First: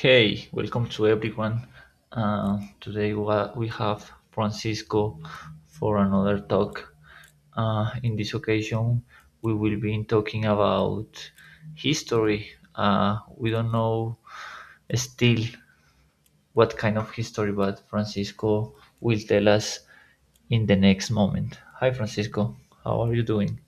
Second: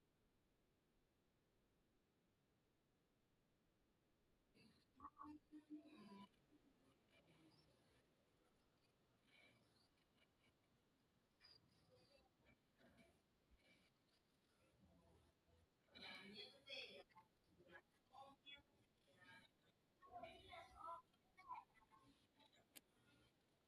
Hey, welcome to everyone. Today we have Francisco for another talk. In this occasion, we will be talking about history. We don't know still what kind of history, but Francisco will tell us in the next moment. Hi, Francisco. How are you doing?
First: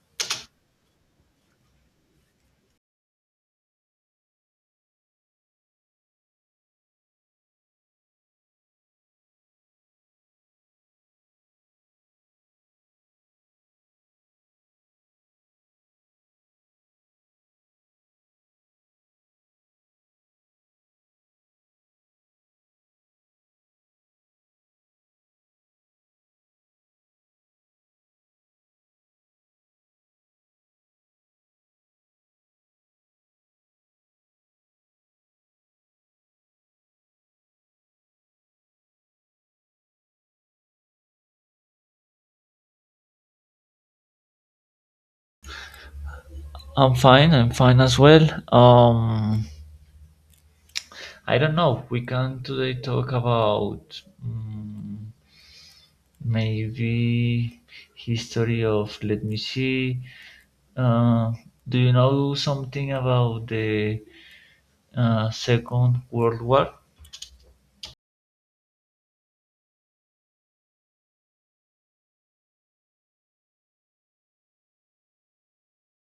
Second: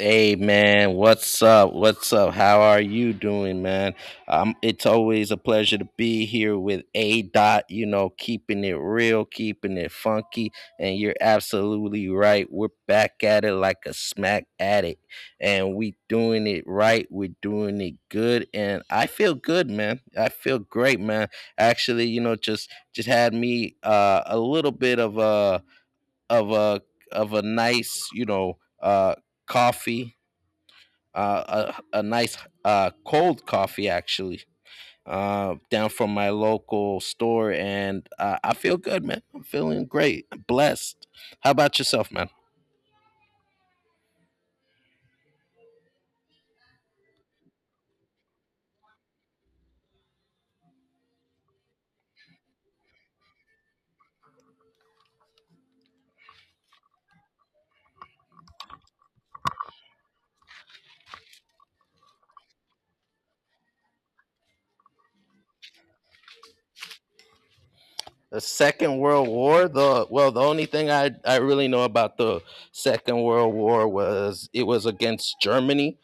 Hey man, what's up? What's up? How are you doing, man? It's always a pleasure to be here with A Dot. You know, keeping it real, keeping it funky, and you're absolutely right. We're back at it like a smack addict, and we doing it right. We're doing it good, and I feel good, man. I feel great, man. Actually, you know, just had me a little bit of a of a nice, you know, coffee a nice cold coffee actually down from my local store, and I feel good, man. I'm feeling great, blessed. How about yourself, man? I'm fine. I'm fine as well. I don't know. We can today talk about, maybe history of, let me see. Uh, do you know something about the Second World War? The Second World War. The well, the only thing I really know about the Second World War was it was against Germany.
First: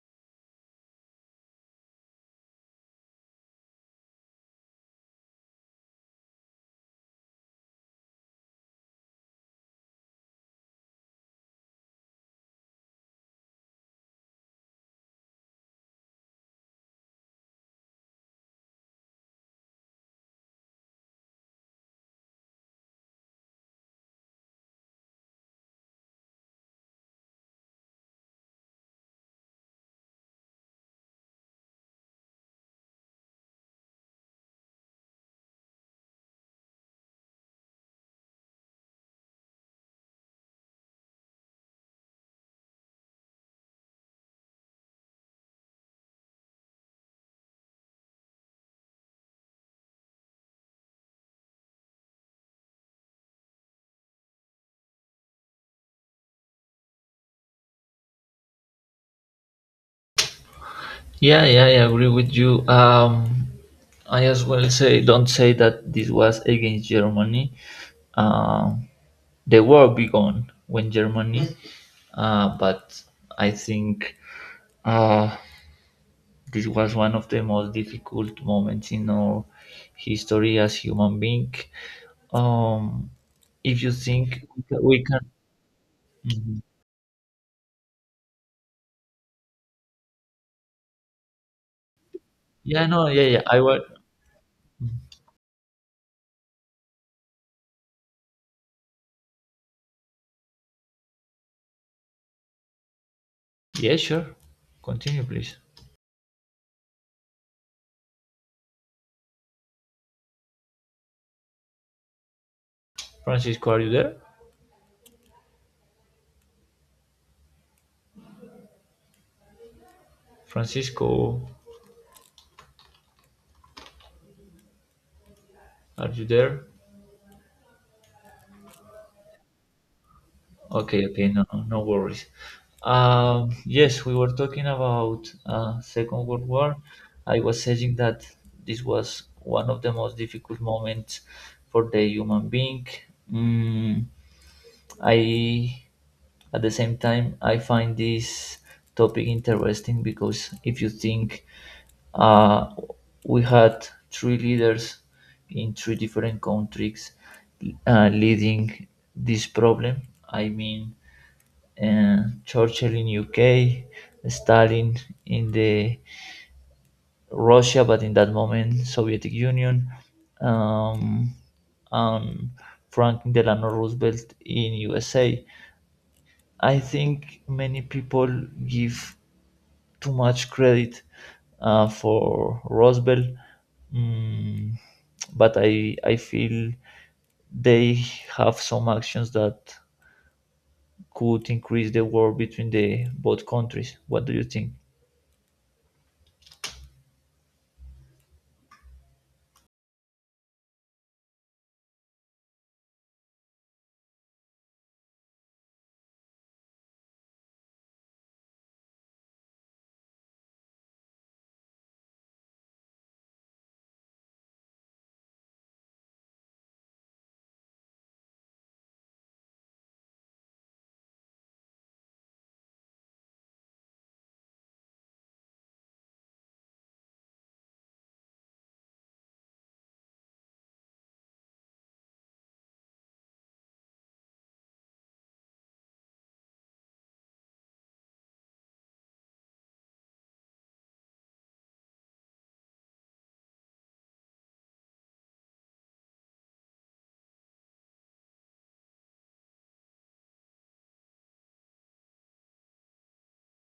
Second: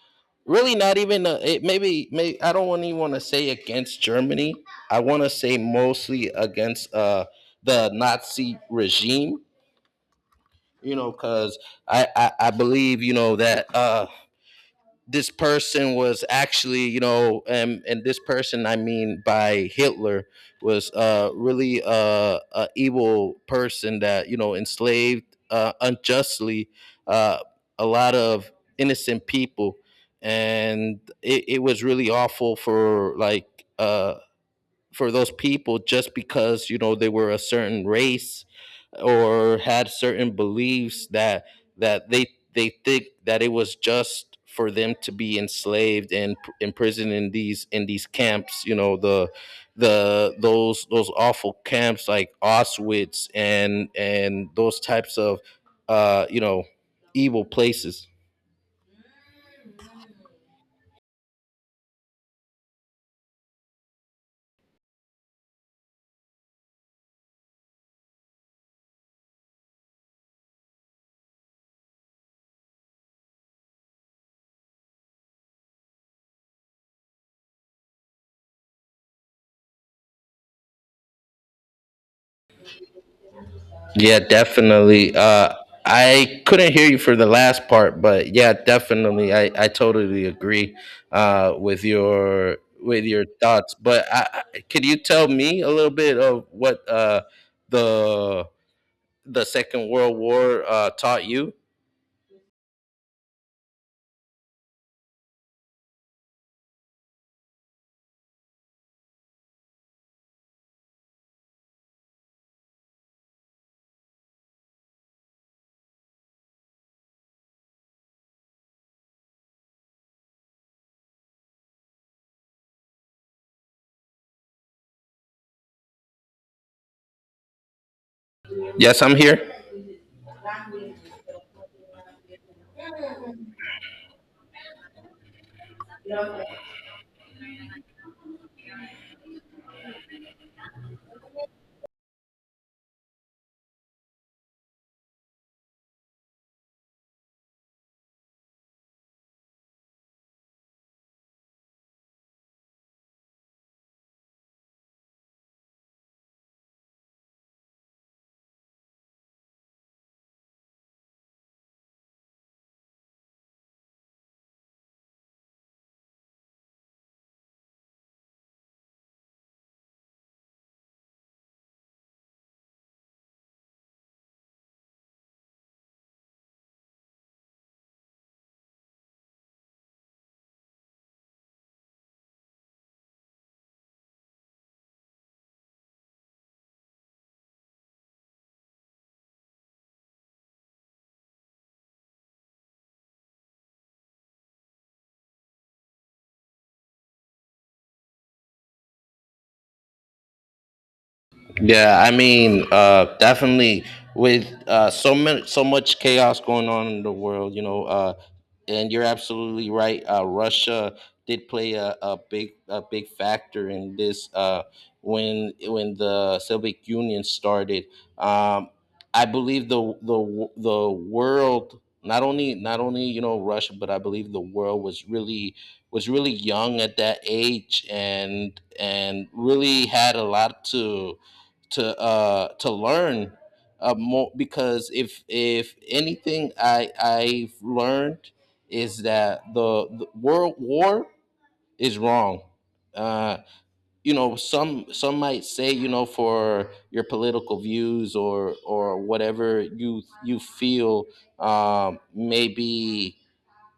Really, not even it. Maybe, may I don't want even want to say against Germany. I want to say mostly against the Nazi regime. You know, because I believe you know that this person was actually, you know, and this person I mean by Hitler was really a evil person that you know enslaved unjustly uh, a lot of innocent people, and it was really awful for like for those people just because you know they were a certain race or had certain beliefs that that they they think that it was just for them to be enslaved and imprisoned in these camps, you know, the those awful camps like Auschwitz and those types of you know evil places. Yeah, yeah, I agree with you. I as well say don't say that this was against Germany. Um, the war began when Germany, but I think uh, this was one of the most difficult moments in our history as human being. Um, if you Yeah, think we can, definitely. I Mhm. couldn't hear you for the last part, but yeah, definitely. I totally agree with your Yeah, with no, yeah, your yeah. I thoughts. was, But could you tell me a little bit of what the Second World War taught you? yeah, sure. Continue, please. Francisco, are you there? Francisco, are you there? Yes, I'm here. Okay, okay, no, no, no worries. Yes, we were talking about Second World War. I was saying that this was one of the most difficult moments for the human being. Mm, I At the same time, I find this topic interesting because if you think uh, we had three leaders in three different countries leading this problem. I mean, Churchill in UK, Stalin in the Russia, but in that moment Soviet Union, um, and Franklin Delano Roosevelt in USA. I think many people give too much credit for Roswell, mm, but I feel they have some actions that could increase the war between the both countries. What do you think? Yeah, I mean, definitely with so many, so much chaos going on in the world, you know. And you're absolutely right. Russia did play a big factor in this when the Soviet Union started. Um, I believe the world not only you know Russia, but I believe the world was really young at that age and really had a lot to to learn more because if anything I've learned is that the world war is wrong. Uh, you know, some might say, you know, for your political views or whatever you you feel, maybe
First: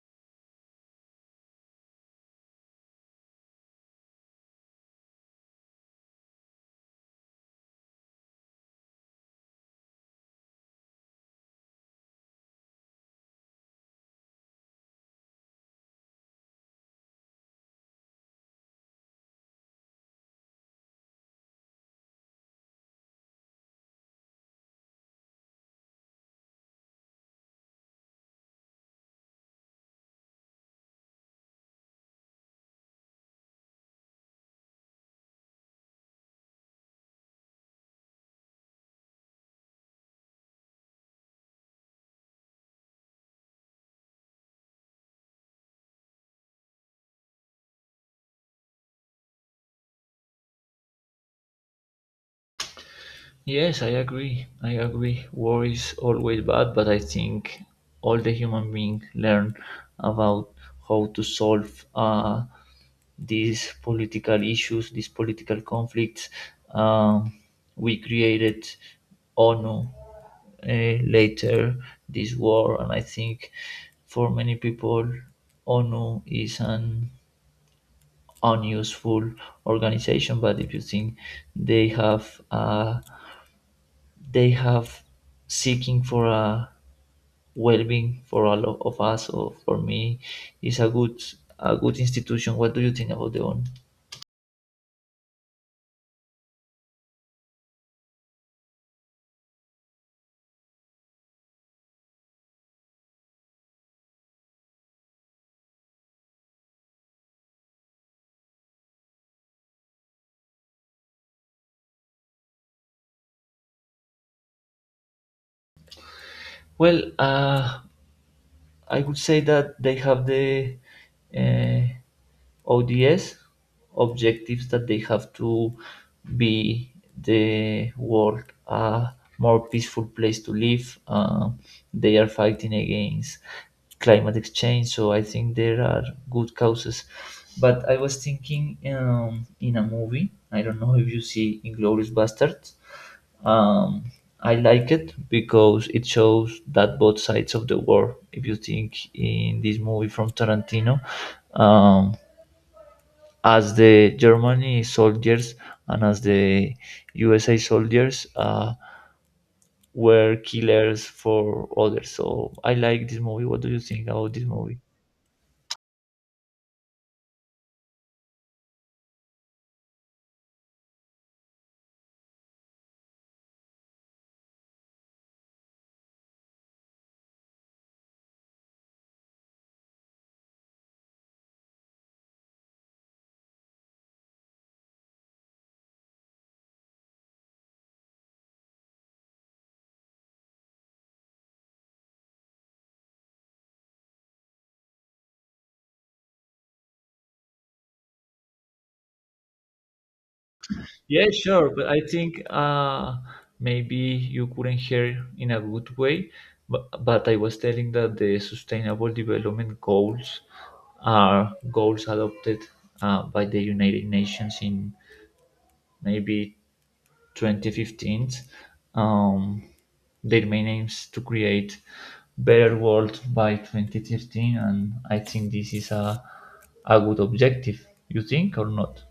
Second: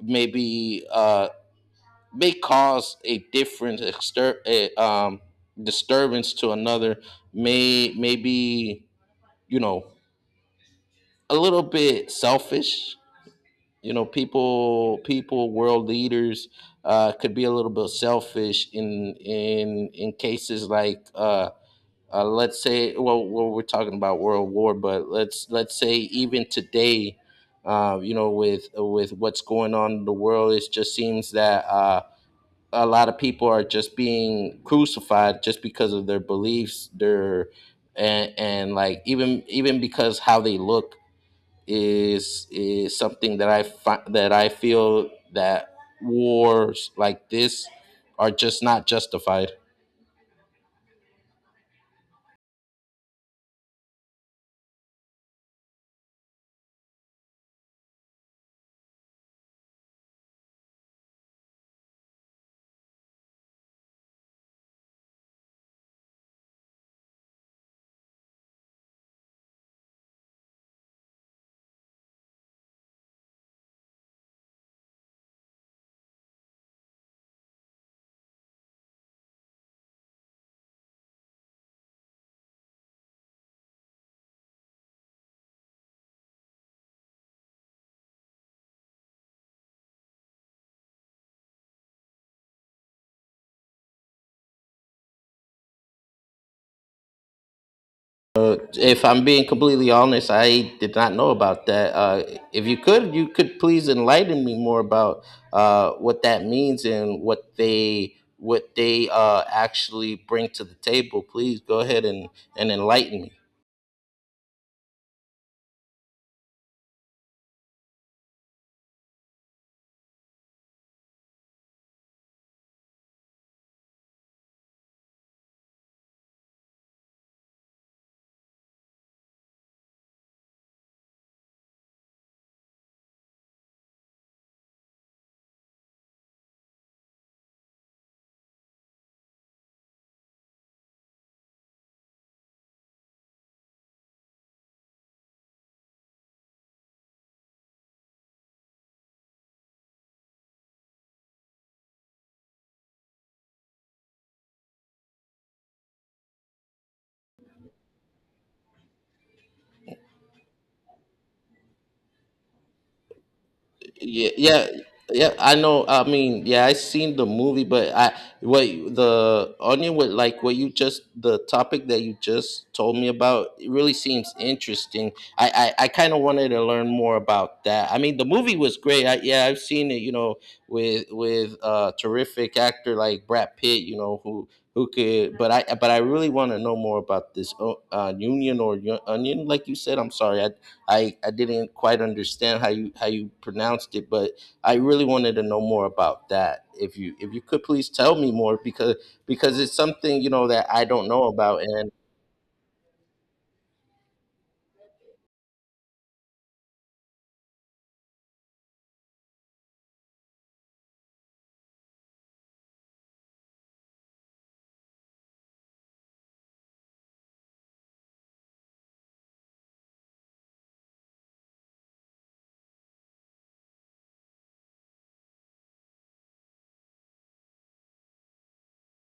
maybe uh, may cause a different disturbance to another maybe, you know, a little bit selfish. You know, world leaders could be a little bit selfish in cases like, let's say, well, we're talking about World War, but let's say even today, you know, with what's going on in the world, it just seems that a lot of people are just being crucified just because of their beliefs, their and like even because how they look is something that that I feel that wars like this are just not justified. Yes, I agree. I agree. War is always bad, but I think all the human beings learn about how to solve these political issues, these political conflicts. Um, we created ONU later this war, and I think for many people, ONU is an unuseful organization. But if you think they have a they have seeking for a well-being for all of us or for me is a good institution. What do you think about the one? If I'm being completely honest, I did not know about that. If you could, you could please enlighten me more about what that means and what they actually bring to the table. Please go ahead and enlighten me. Well, I would say that they have the uh, ODS objectives that they have to be the world a more peaceful place to live. They are fighting against climate exchange, so I think there are good causes. But I was thinking in a movie. I don't know if you see Inglorious Bastards. Um, I like it because it shows that both sides of the war. If you think in this movie from Tarantino, um, as the Germany soldiers and as the USA soldiers were killers for others. So I like this movie. What do you think Yeah, about this yeah, movie? yeah. I know. I mean, yeah, I seen the movie, but I the onion with like what you just the topic that you just told me about it really seems interesting. I kind of wanted to learn more about that. I mean, the movie was great. I, yeah, I've seen it. You know, with a terrific actor like Brad Pitt. You know who. Who could? But I really want to know more about this union or onion, like you said. I'm sorry, I didn't quite understand how you pronounced it, but I really wanted to know more about that. If you could please tell me more because it's something, you know, that I don't know Yeah, about. sure, but I think maybe you couldn't hear in a good way. But I was telling that the Sustainable Development Goals are goals adopted by the United Nations in maybe 2015. Um, their main aim is to create better world by 2013, and I think this is a good objective. You think or not?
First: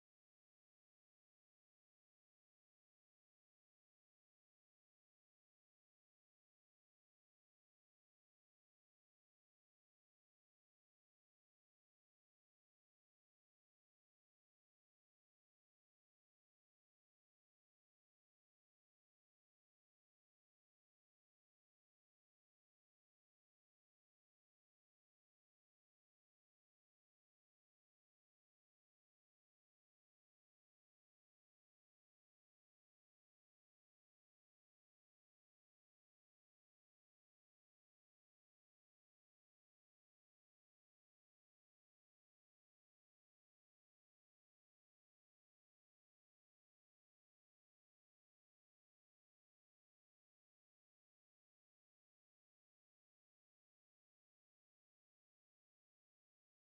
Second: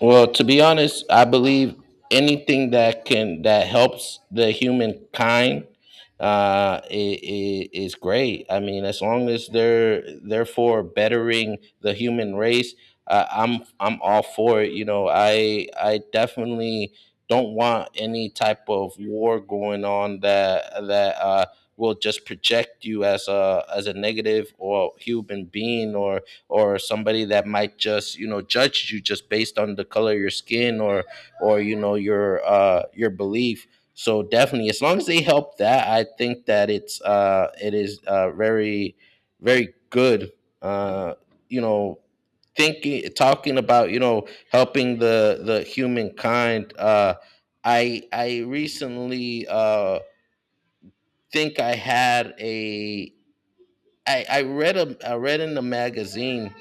Well, to be honest, I believe anything that can that helps the humankind, I is great. I mean, as long as they're therefore bettering the human race, I'm all for it. You know, I definitely don't want any type of war going on that will just project you as a negative or human being or somebody that might just, you know, judge you just based on the color of your skin or, you know, your belief. So definitely, as long as they help that, I think that it is very very good, uh you know, thinking talking about, you know, helping the humankind. I Recently, think I had a I read in the magazine.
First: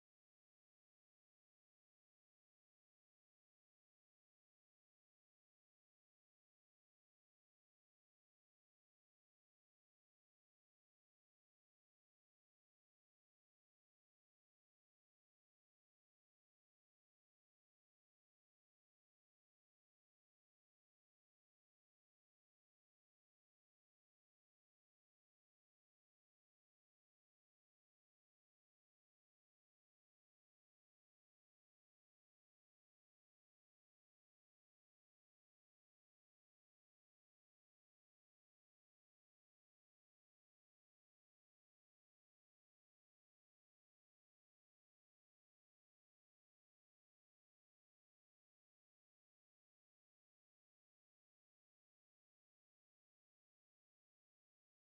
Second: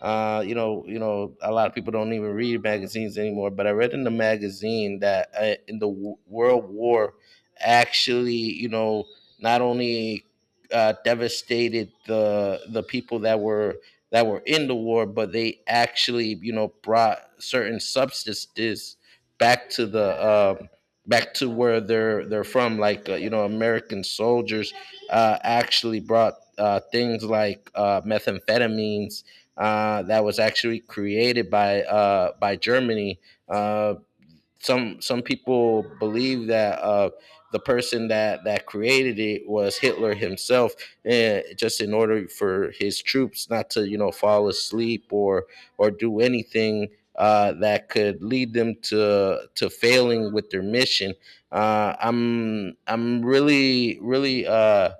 You know, a lot of people don't even read magazines anymore. But I read in the magazine that in the World War, actually, you know, not only devastated the people that were in the war, but they actually, you know, brought certain substances back to the um back to where they're from. Like, you know, American soldiers actually brought things like methamphetamines that was actually created by Germany. Uh, some people believe that the person that created it was Hitler himself, just in order for his troops not to, you know, fall asleep or do anything. That could lead them to failing with their mission. I'm really really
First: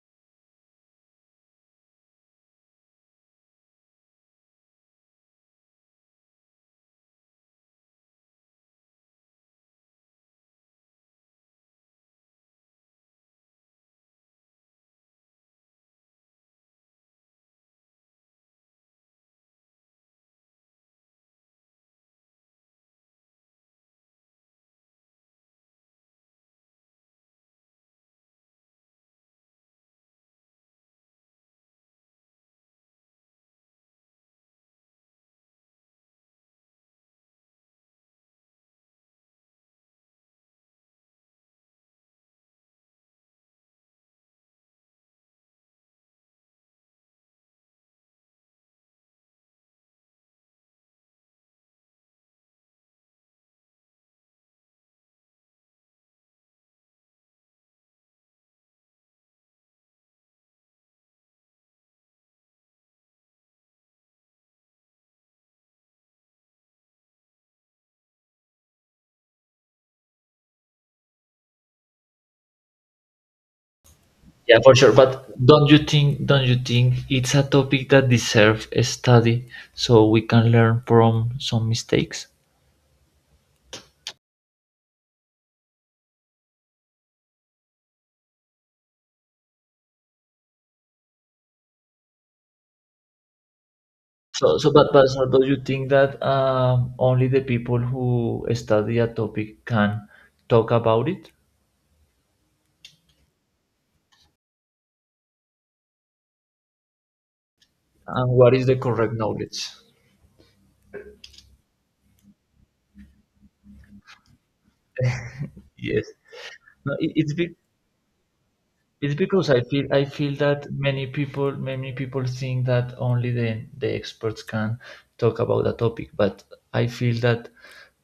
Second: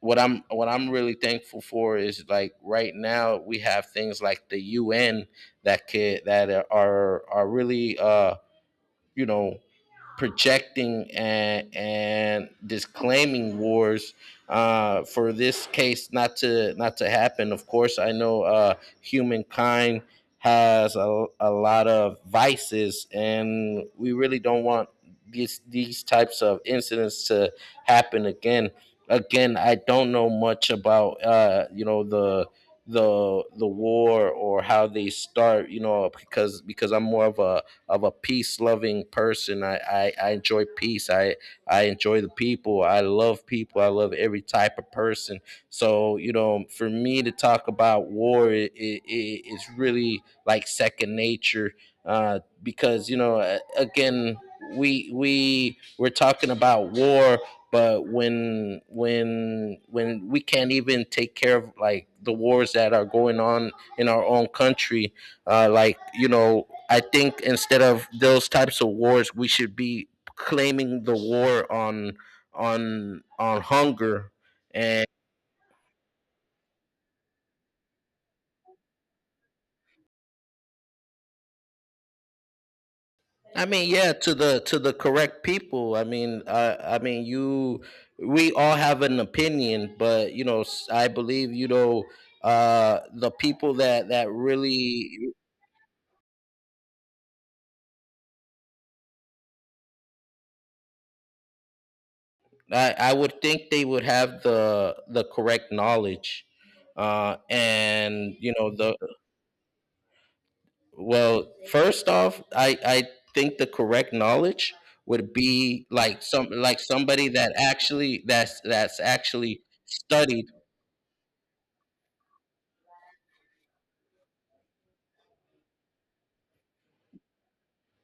what I'm really thankful for is like right now we have things like the UN that could that are really you know, projecting and disclaiming wars for this case not to happen. Of course, I know humankind has a lot of vices, and we really don't want these types of incidents to happen again. Again, I don't know much about you know, the war or how they start, you know, because I'm more of a peace loving person. I enjoy peace. I enjoy the people. I love people. I love every type of person. So, you know, for me to talk about war, it's really like second nature because, you know, again, we're talking about war, but when we can't even take care of like the wars that are going on in our own country, like, you know, I think instead of those types of wars, we should be claiming the war on hunger. Yeah, for sure. And But don't you think it's a topic that deserves a study so we can learn from some mistakes? I mean, yeah, to the correct people. I mean, you, we all have an opinion, but, you know, I believe, you know, the people that So so but so really do you think that only the people who study a topic can talk about it? I would think they would have the correct knowledge, And and what you is know the the. correct knowledge? Well, first off, I think the correct knowledge would be Yes. like some like No, it, somebody it's that be- actually that's It's because I actually feel I feel studied. that many people think that only the experts can talk about a topic, but I feel that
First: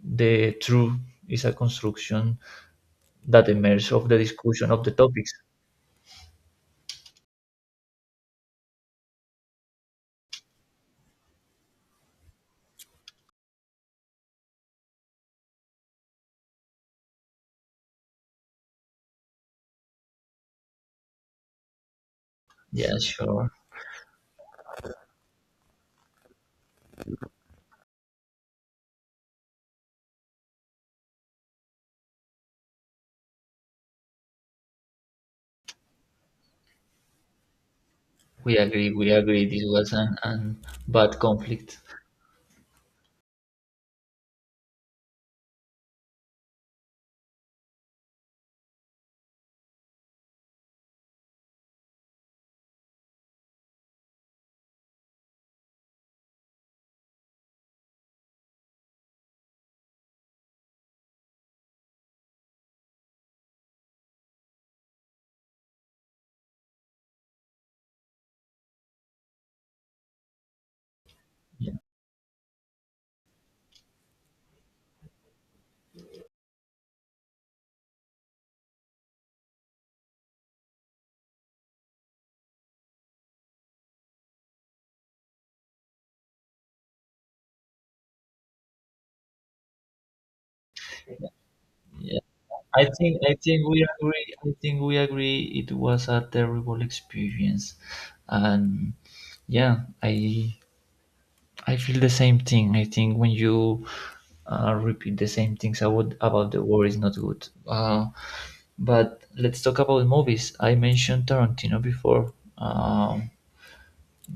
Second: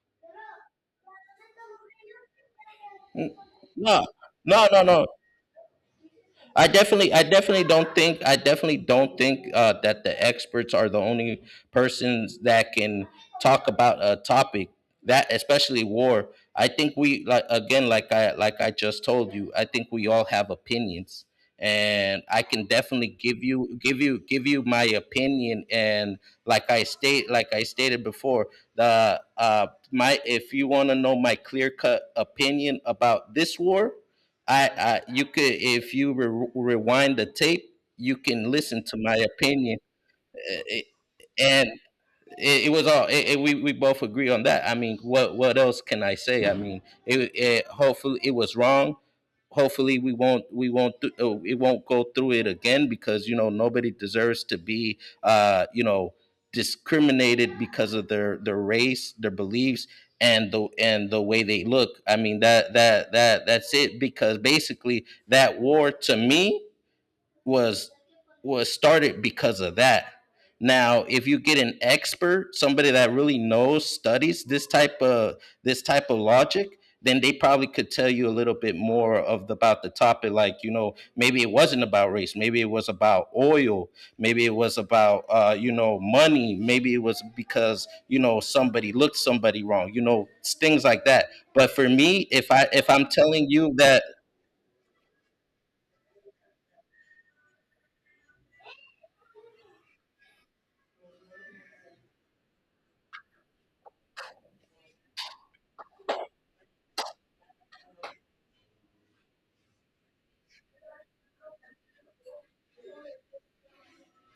the truth is a construction that emerges No, of the no, discussion of no, the No. topics. I definitely don't think, I definitely don't think that the experts are the only persons that can talk about a topic that, especially war. I think we, like again, like I just told you, I think we all have opinions, and I can Yeah, definitely sure. Give you my opinion. And like I stated before, the if you want to know my clear cut opinion about this war, I you could if you rewind the tape, you can We listen agree. to We my agree. This opinion, was an, uh, bad and conflict. It was all we both agree on that. I mean, what else can I say? I mean, it hopefully it was wrong. Hopefully we won't it won't go through it again because, you know, nobody deserves to be you know, discriminated because of their race, their beliefs and the way they look. I mean that's it because basically that war to me was was started because of that. Now, if you get Yeah, an expert, somebody that really knows, studies this type of logic, then they probably could tell you a little bit more of the, about the topic. Like, you know, maybe it wasn't about race, maybe it was about oil, maybe it was about you know money, maybe it was because you know somebody looked somebody wrong, you know, things like that. But for yeah. me, if I I if I'm think I telling think you we that. agree. I think we agree. It was a terrible experience, and yeah, I feel the same thing. I think when you repeat the same things about the war is not good. But let's talk about movies. I mentioned Tarantino before. Um,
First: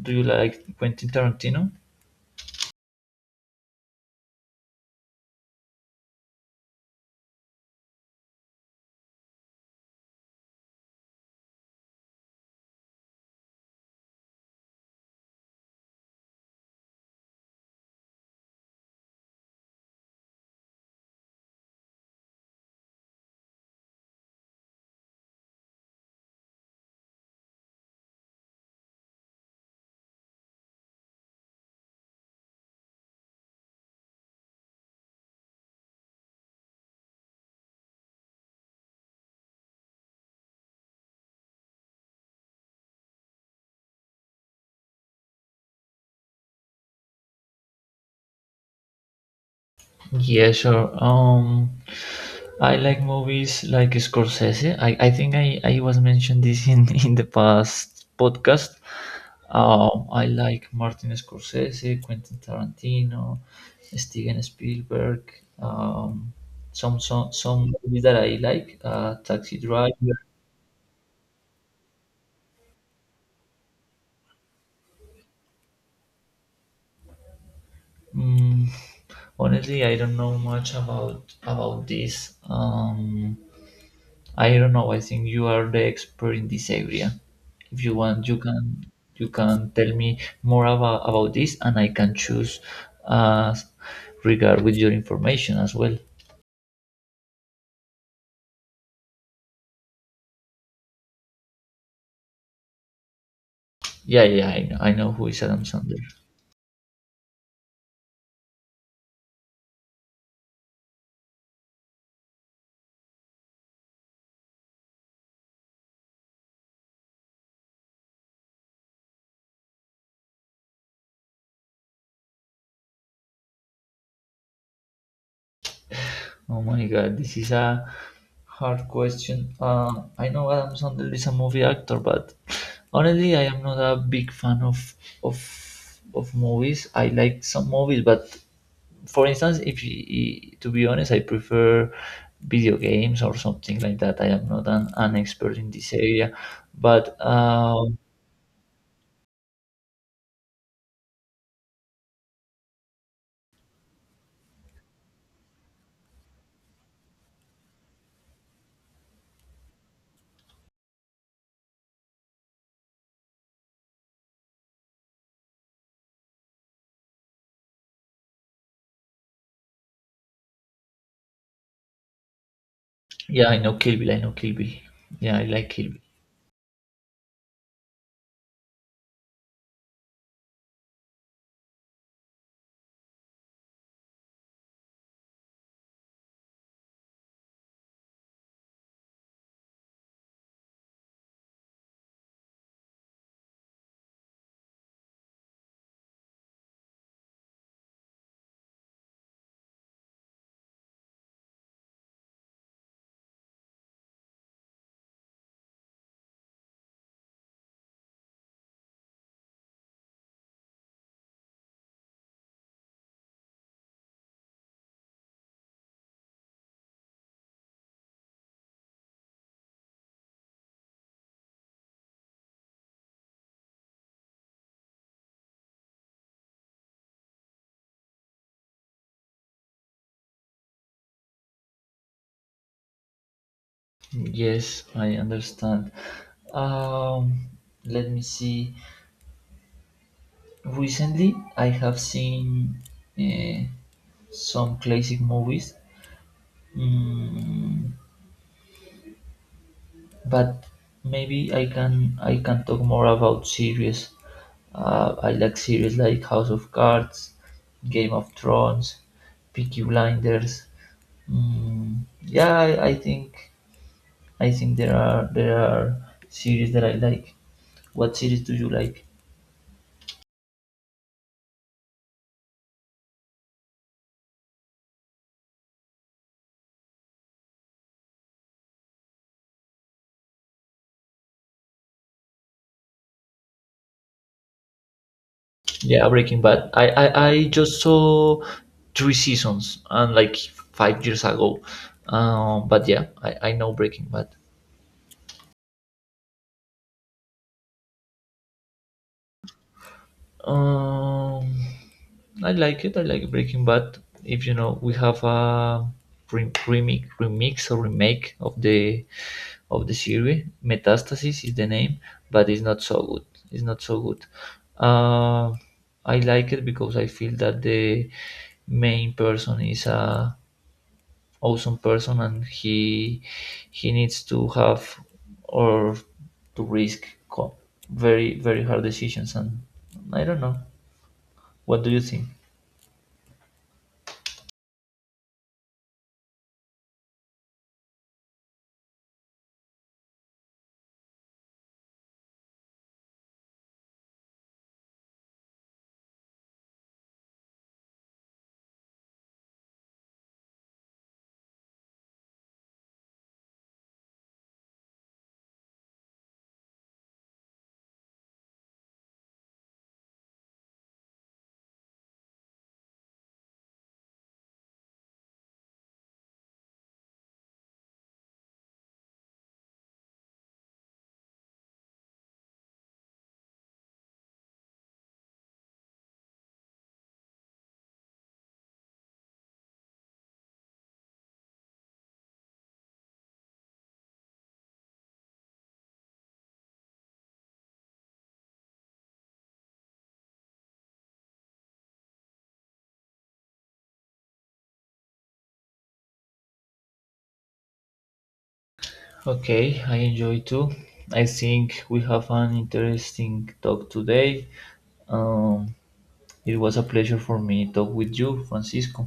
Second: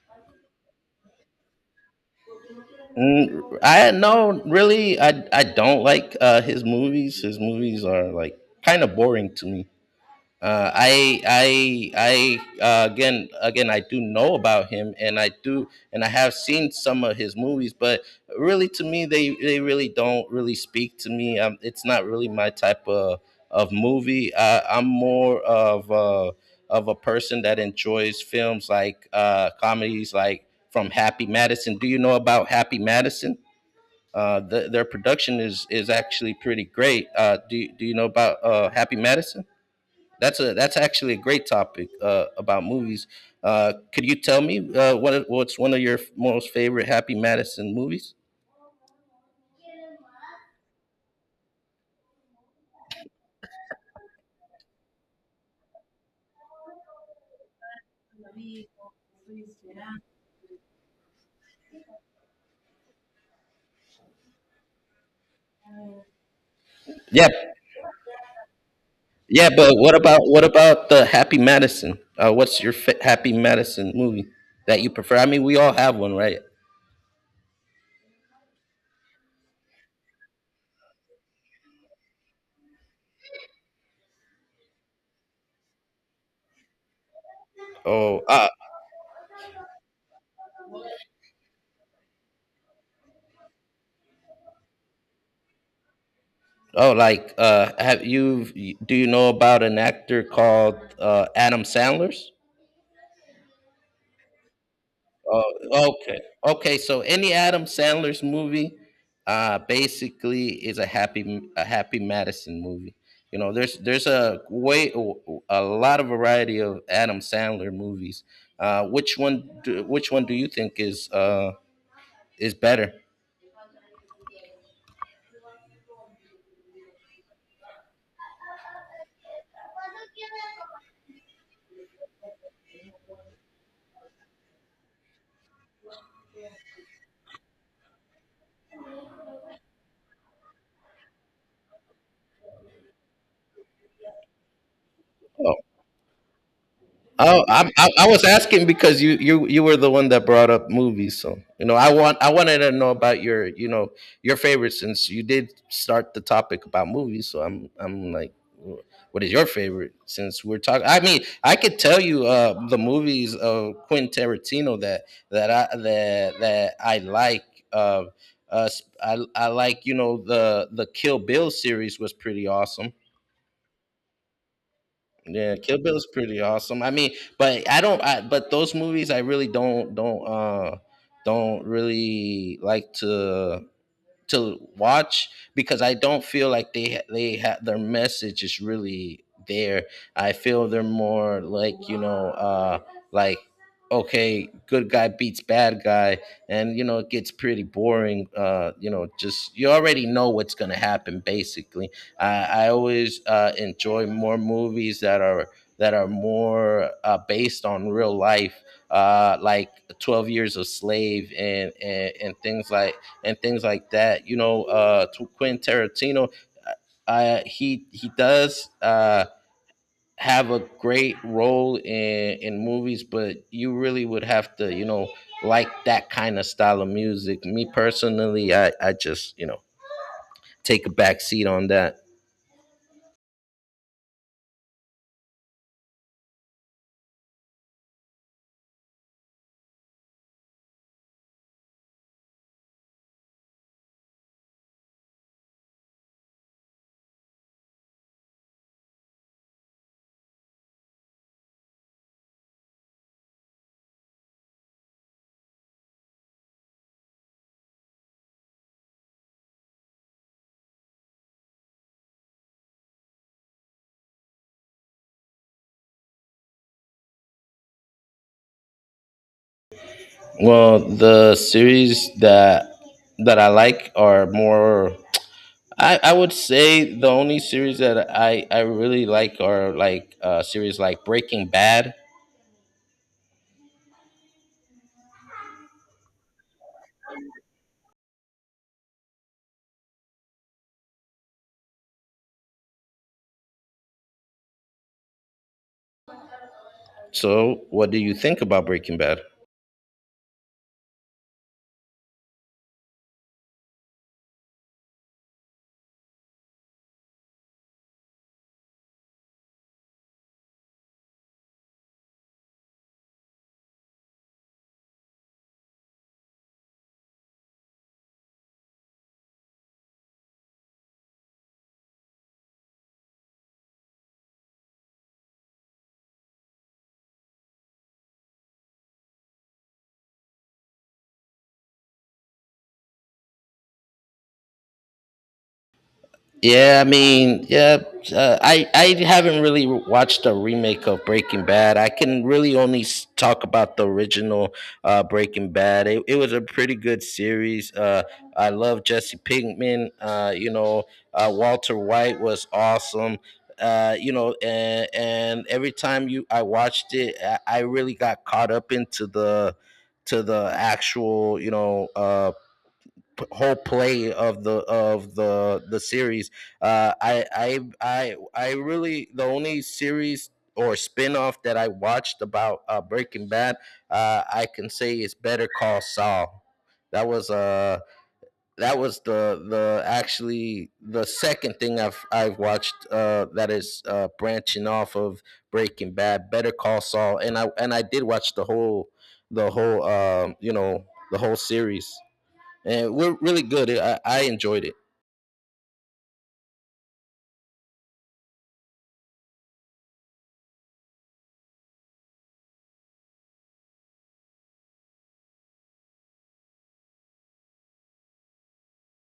do you like Quentin Tarantino? Mm, I no, really, I don't like his movies. His movies are like kind of boring to me. I again again I do know about him and I do and I have seen some of his movies, but really to me they really don't really speak to me. It's not really my type of movie. I'm more of of a person that enjoys films like comedies like from Happy Madison. Do you know about Happy Madison? Their production is actually pretty great. Do you know about Happy Madison? That's a that's actually a great topic about movies. Could you tell me what what's one of your most favorite Happy Madison movies? Yeah, sure. I like movies like Scorsese. I think I was mentioned this in the past podcast. Oh, I like Martin Scorsese, Quentin Tarantino, Steven Spielberg. Um, some Yeah, some some movies that I like, yeah, Taxi but Driver. What about the Happy Madison? Happy Madison movie that you prefer? I mean, we all have one, right? Mm, honestly, I don't know much about this. I don't know. I think you are the expert in this area. If you Oh, want, you uh, can tell me more about this, and I can choose uh, regard with your information as well. oh, like have you? Do you know about an actor called Adam Sandler's? Yeah, yeah, I know who is Adam Oh, Sandler. okay. Okay, so any Adam Sandler's movie basically is a happy Madison movie. You know, there's a way a lot of variety of Adam Sandler movies. Which one do you think is better? Oh my god, this is a hard question. I know Adam Sandler is a movie actor, but honestly, I am not a big fan of of movies. I like some movies, but for instance, if you, to be honest, I prefer video games or something like that. I am not an, expert in this area, but Oh, I was asking because you were the one that brought up movies, so you know I wanted to know about your you know your favorite since you did start the topic about movies. So I'm like, what is your favorite? Since we're talking, I mean, I could tell you the movies of Quentin Tarantino that that I like. Uh, uh, I like you know the Kill Bill series was pretty awesome. yeah, I know Kill Bill. I know Kill Bill. Yeah, I Yeah, like Kill Kill Bill's pretty awesome. I mean, but I don't. But those movies, I really don't don't really like to watch because I don't feel like they have their message is really there. I feel they're more like you know like okay, good guy beats bad guy, and you know it gets pretty boring you know, just you already know what's going to happen basically. I always enjoy more movies that are more based on real life like 12 years a slave and things like that you know quentin tarantino uh, I he does have a great role in movies, but you really would have to, you know, like that kind of style of music. Me personally, I just you know take a back seat on that. Yes, I understand. Um, let me see. Recently, I have seen eh, some classic movies, mm, but maybe I can talk more about series. I like series like House of Cards, Game of Thrones, Peaky Blinders. Yeah, I think there are series that I like. What series do you like? Well, the series that that I like are more. I would say the only series that I really like are like series like Breaking Bad. Yeah, Breaking Bad. I just saw three seasons and like 5 years ago. But yeah, I know Breaking Bad. So, what do you think about Breaking Bad? Um, I like it. I like Breaking Bad. If you know, we have a remix or remake of the series. Metastasis is the name, but it's not so good. It's not so good. Um, I like it because I feel that the main person is a awesome person and he needs to have or to risk very very hard decisions, and I don't know, what do you think? Yeah, I mean, yeah, I haven't really watched a remake of Breaking Bad. I can really only talk about the original Breaking Bad. It was a pretty good series. I love Jesse Pinkman. You know, Walter White was awesome. You know, and every time you I watched it, I really got caught up into the to the actual, you know. Whole play of the series. I really the only series or spinoff that I watched about Breaking Bad, I can say is Better Call Saul. That was uh that was the actually the second thing I've watched that is branching off of Breaking Bad, Better Call Saul, and I did watch the whole you know the whole series, and we're really good. I enjoyed it. Okay, I enjoy too. I think we have an interesting talk today. Um it was a pleasure for me to talk with you, Francisco.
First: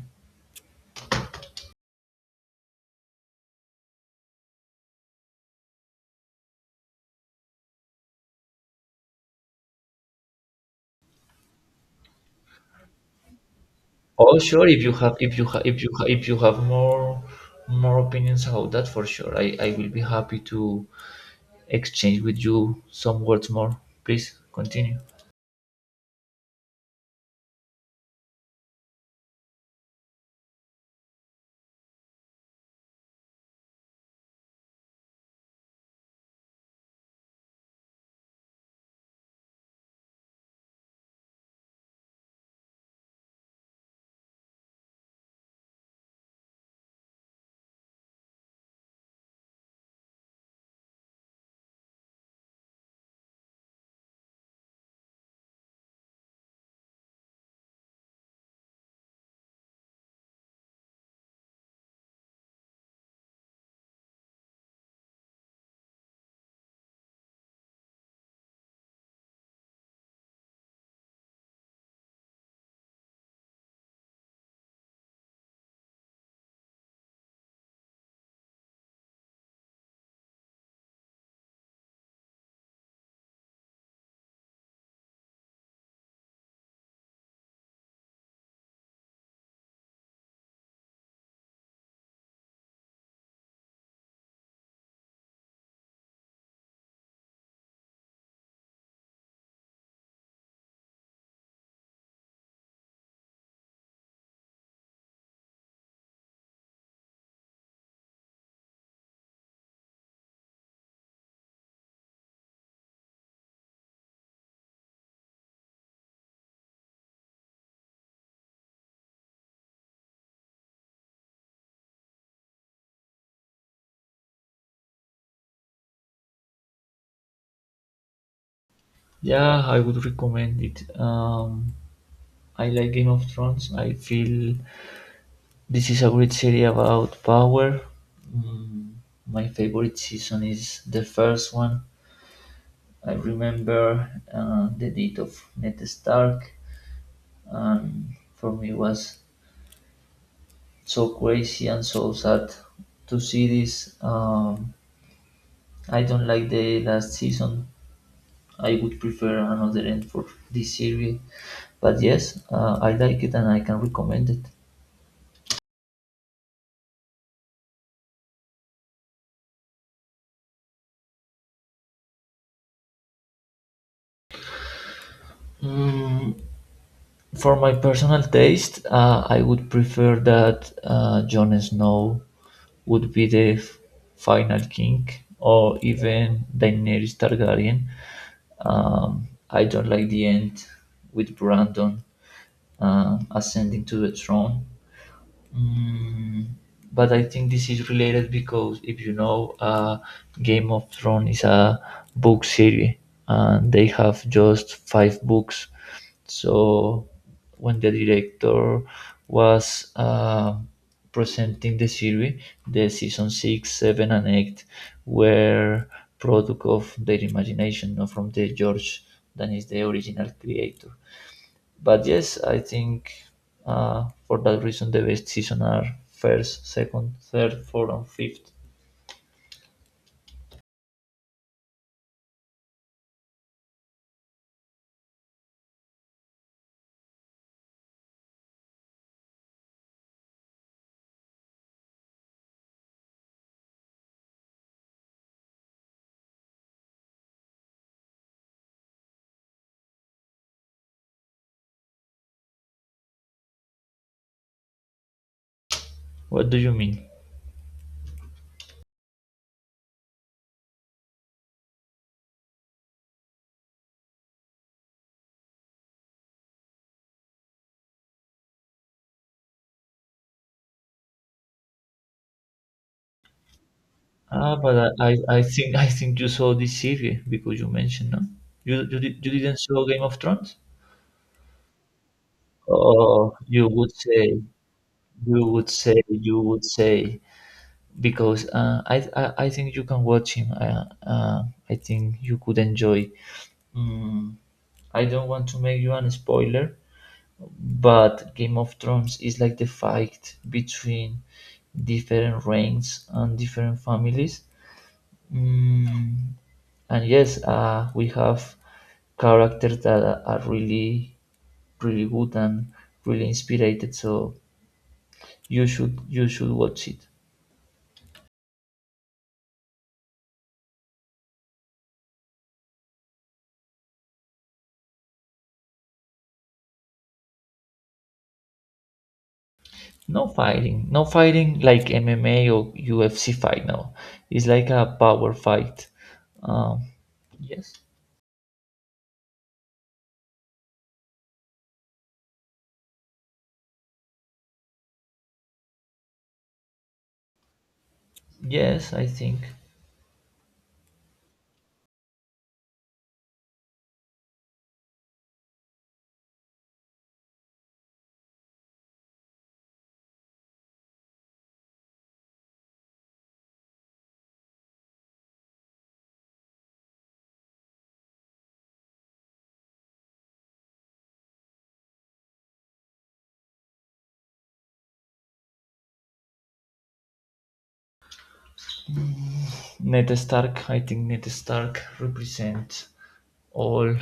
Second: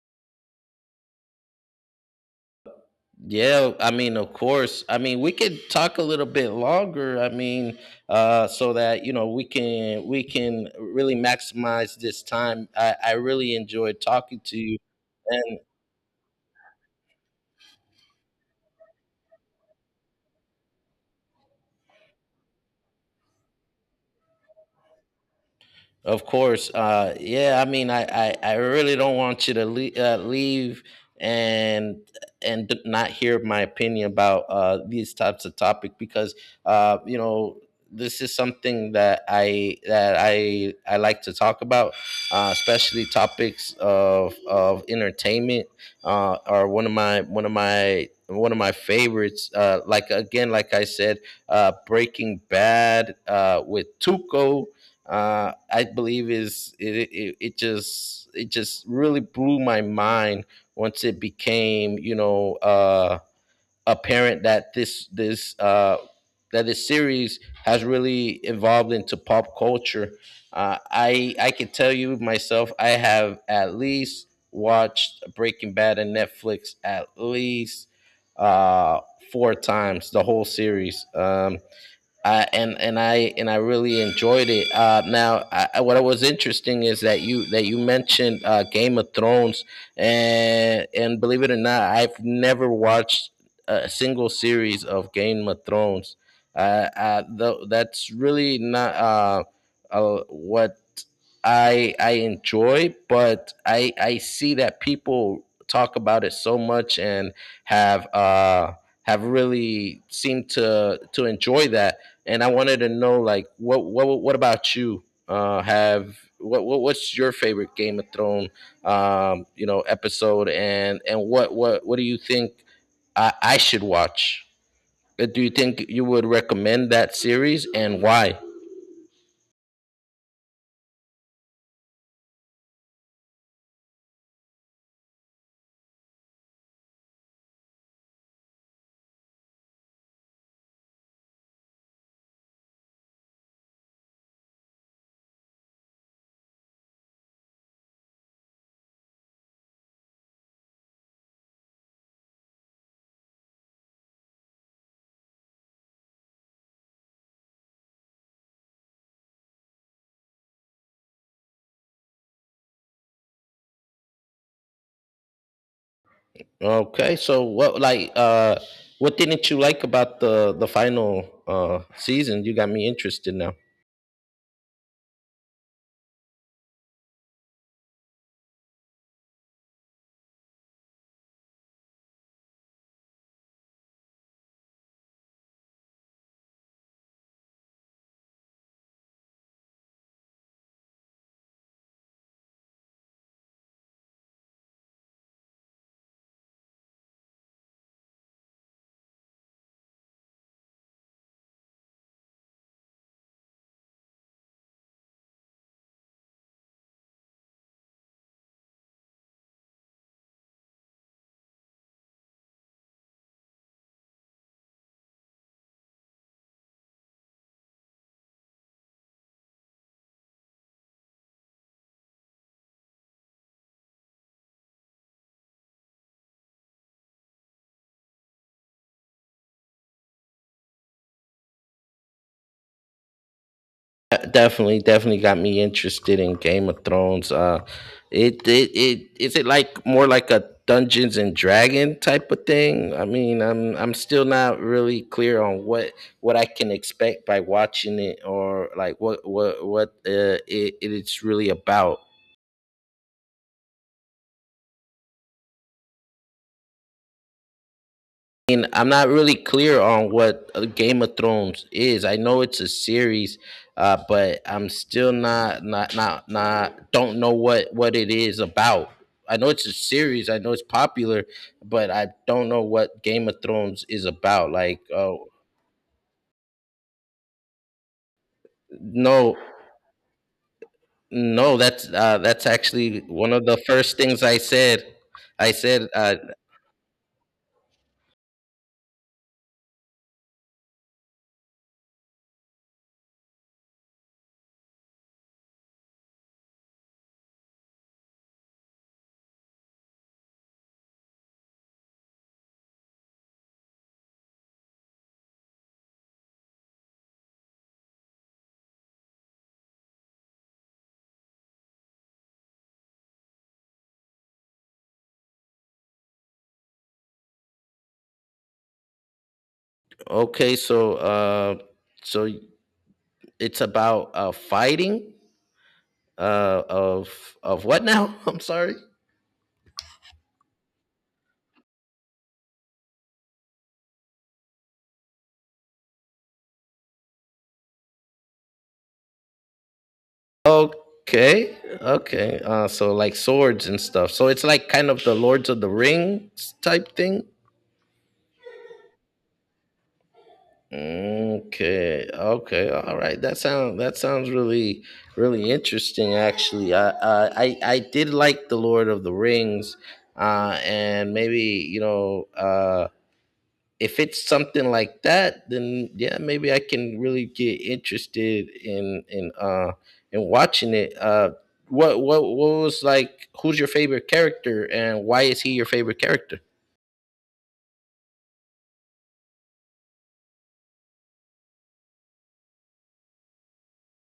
Yeah, I mean, of course. I mean, we could talk a little bit longer. I mean, so that you know we can really maximize this time. I really enjoyed Oh, talking to sure, you, if you have if you and. have if you ha- if you have more opinions about that, for sure I will be happy to exchange with you some words more. Please continue. Of course. Yeah, I mean, I really don't want you to leave, and not hear my opinion about these types of topic because you know this is something that I like to talk about, especially topics of entertainment are one of my favorites. Like again, like I said, Breaking Bad with Tuco I believe is it, it it just really blew my mind once it became you know apparent that this that this series has really evolved into pop culture. I can tell you myself I have at least watched Breaking Bad on Netflix at least uh, four times the whole series. And I really enjoyed it. Now, what was interesting is that you mentioned Game of Thrones, and believe it or not, I've never watched a single series of Game of Thrones. That's really not what I enjoy, but I see that people talk about it so much and have uh have really seemed to enjoy that. And I wanted to know like what about you? Have what's your favorite Game of Thrones you know episode, and what do you think I should watch? Do you think you would recommend that series and why? Yeah, I would recommend it. I like Game of Thrones. I feel this is a great series about power. Mm, my favorite season is the first one. I remember the death of Ned Stark, and for me it was so crazy and so sad to see this. I don't like the last season. I would prefer another end for this series. But yes, I like it and I can recommend it. Okay, so what like what didn't you like about the final season? You got me interested now. Mm, for my personal taste, I would prefer that Jon Snow would be the final king, or even Daenerys Targaryen. I don't like the end with Brandon ascending to the throne. Mm, but I think this is related because if you know, Game of Thrones is a book series, and they have just five books. So when the director was presenting the series, the season six, seven, and eight were product of their imagination, not from the George, that is the original creator. But yes, I think for that reason the best season are first, second, third, fourth, and fifth. Definitely got me interested in Game of Thrones. It is it like more like a Dungeons and Dragon type of thing? I mean, I'm still not really clear on what I can expect by watching it or like what it's really about. What do you mean? Mean, I'm not really clear on what Game of Thrones is. I know it's a series, but I'm still not don't know what it is about. I know it's a series. I know it's popular, but I don't know what Game of Thrones is about. Ah, but Like, I, I oh I think I think you saw this series because you mentioned, no. You no, didn't saw Game of Thrones? no, that's actually one Oh, of the you would first say, things I said. you I would said, say, you would say, because I think you can watch him. I think you could enjoy. Mm, I don't want to make you an spoiler, but Game of Thrones is like the fight between different reigns and different families. Mm, and yes, we have characters that are really, really good and really inspired. So you should watch it. okay, so so it's about fighting. Uh of what now? I'm sorry. No fighting, no fighting like MMA or UFC fight. No, it's like a power fight. Um, yes, Okay. Okay. So like swords and stuff. So it's like kind of the Lords of the Rings type thing. yes, I think Okay. Okay. All right. That sounds really really interesting actually. I did like the Lord of the Rings and maybe, you know, if it's something like that, then yeah, maybe I can really get interested in watching it. What was like? Who's your favorite character, and why is he your favorite character? Ned Stark. I think Ned Stark represents all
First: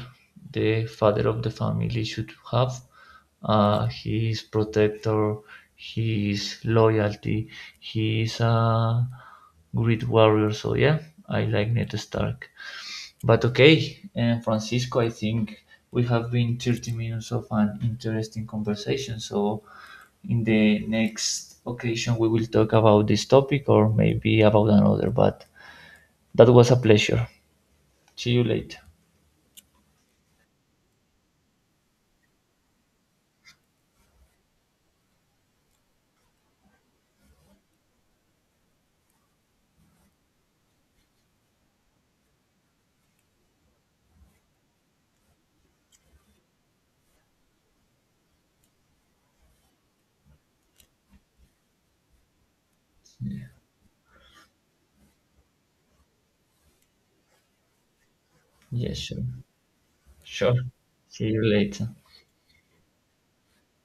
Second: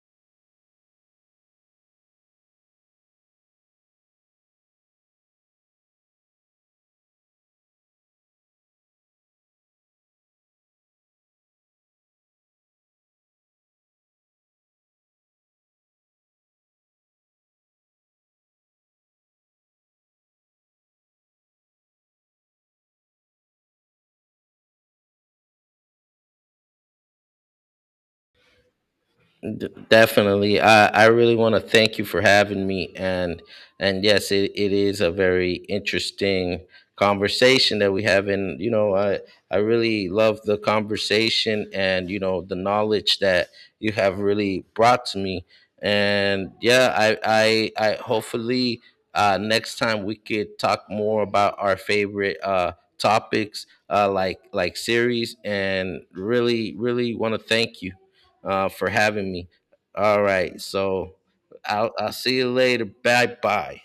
the father of the family should have. His protector, his loyalty, he is a great warrior. So yeah, I like Ned Stark. But okay, and Francisco, I think we have been 30 minutes of an interesting conversation. So in the next occasion, we will talk about this topic or maybe about another. But that was a pleasure. See you later. Definitely. I really want to thank you for having me, and yes, it is a very interesting conversation that we have, and you know, I really love the conversation and you know the knowledge that you have really brought to me. And yeah, I hopefully next time we could talk more about our favorite Yeah, topics like series, and really really want to thank you for yeah, sure. having me. All Sure. right. So See you later. I'll see you later. Bye bye.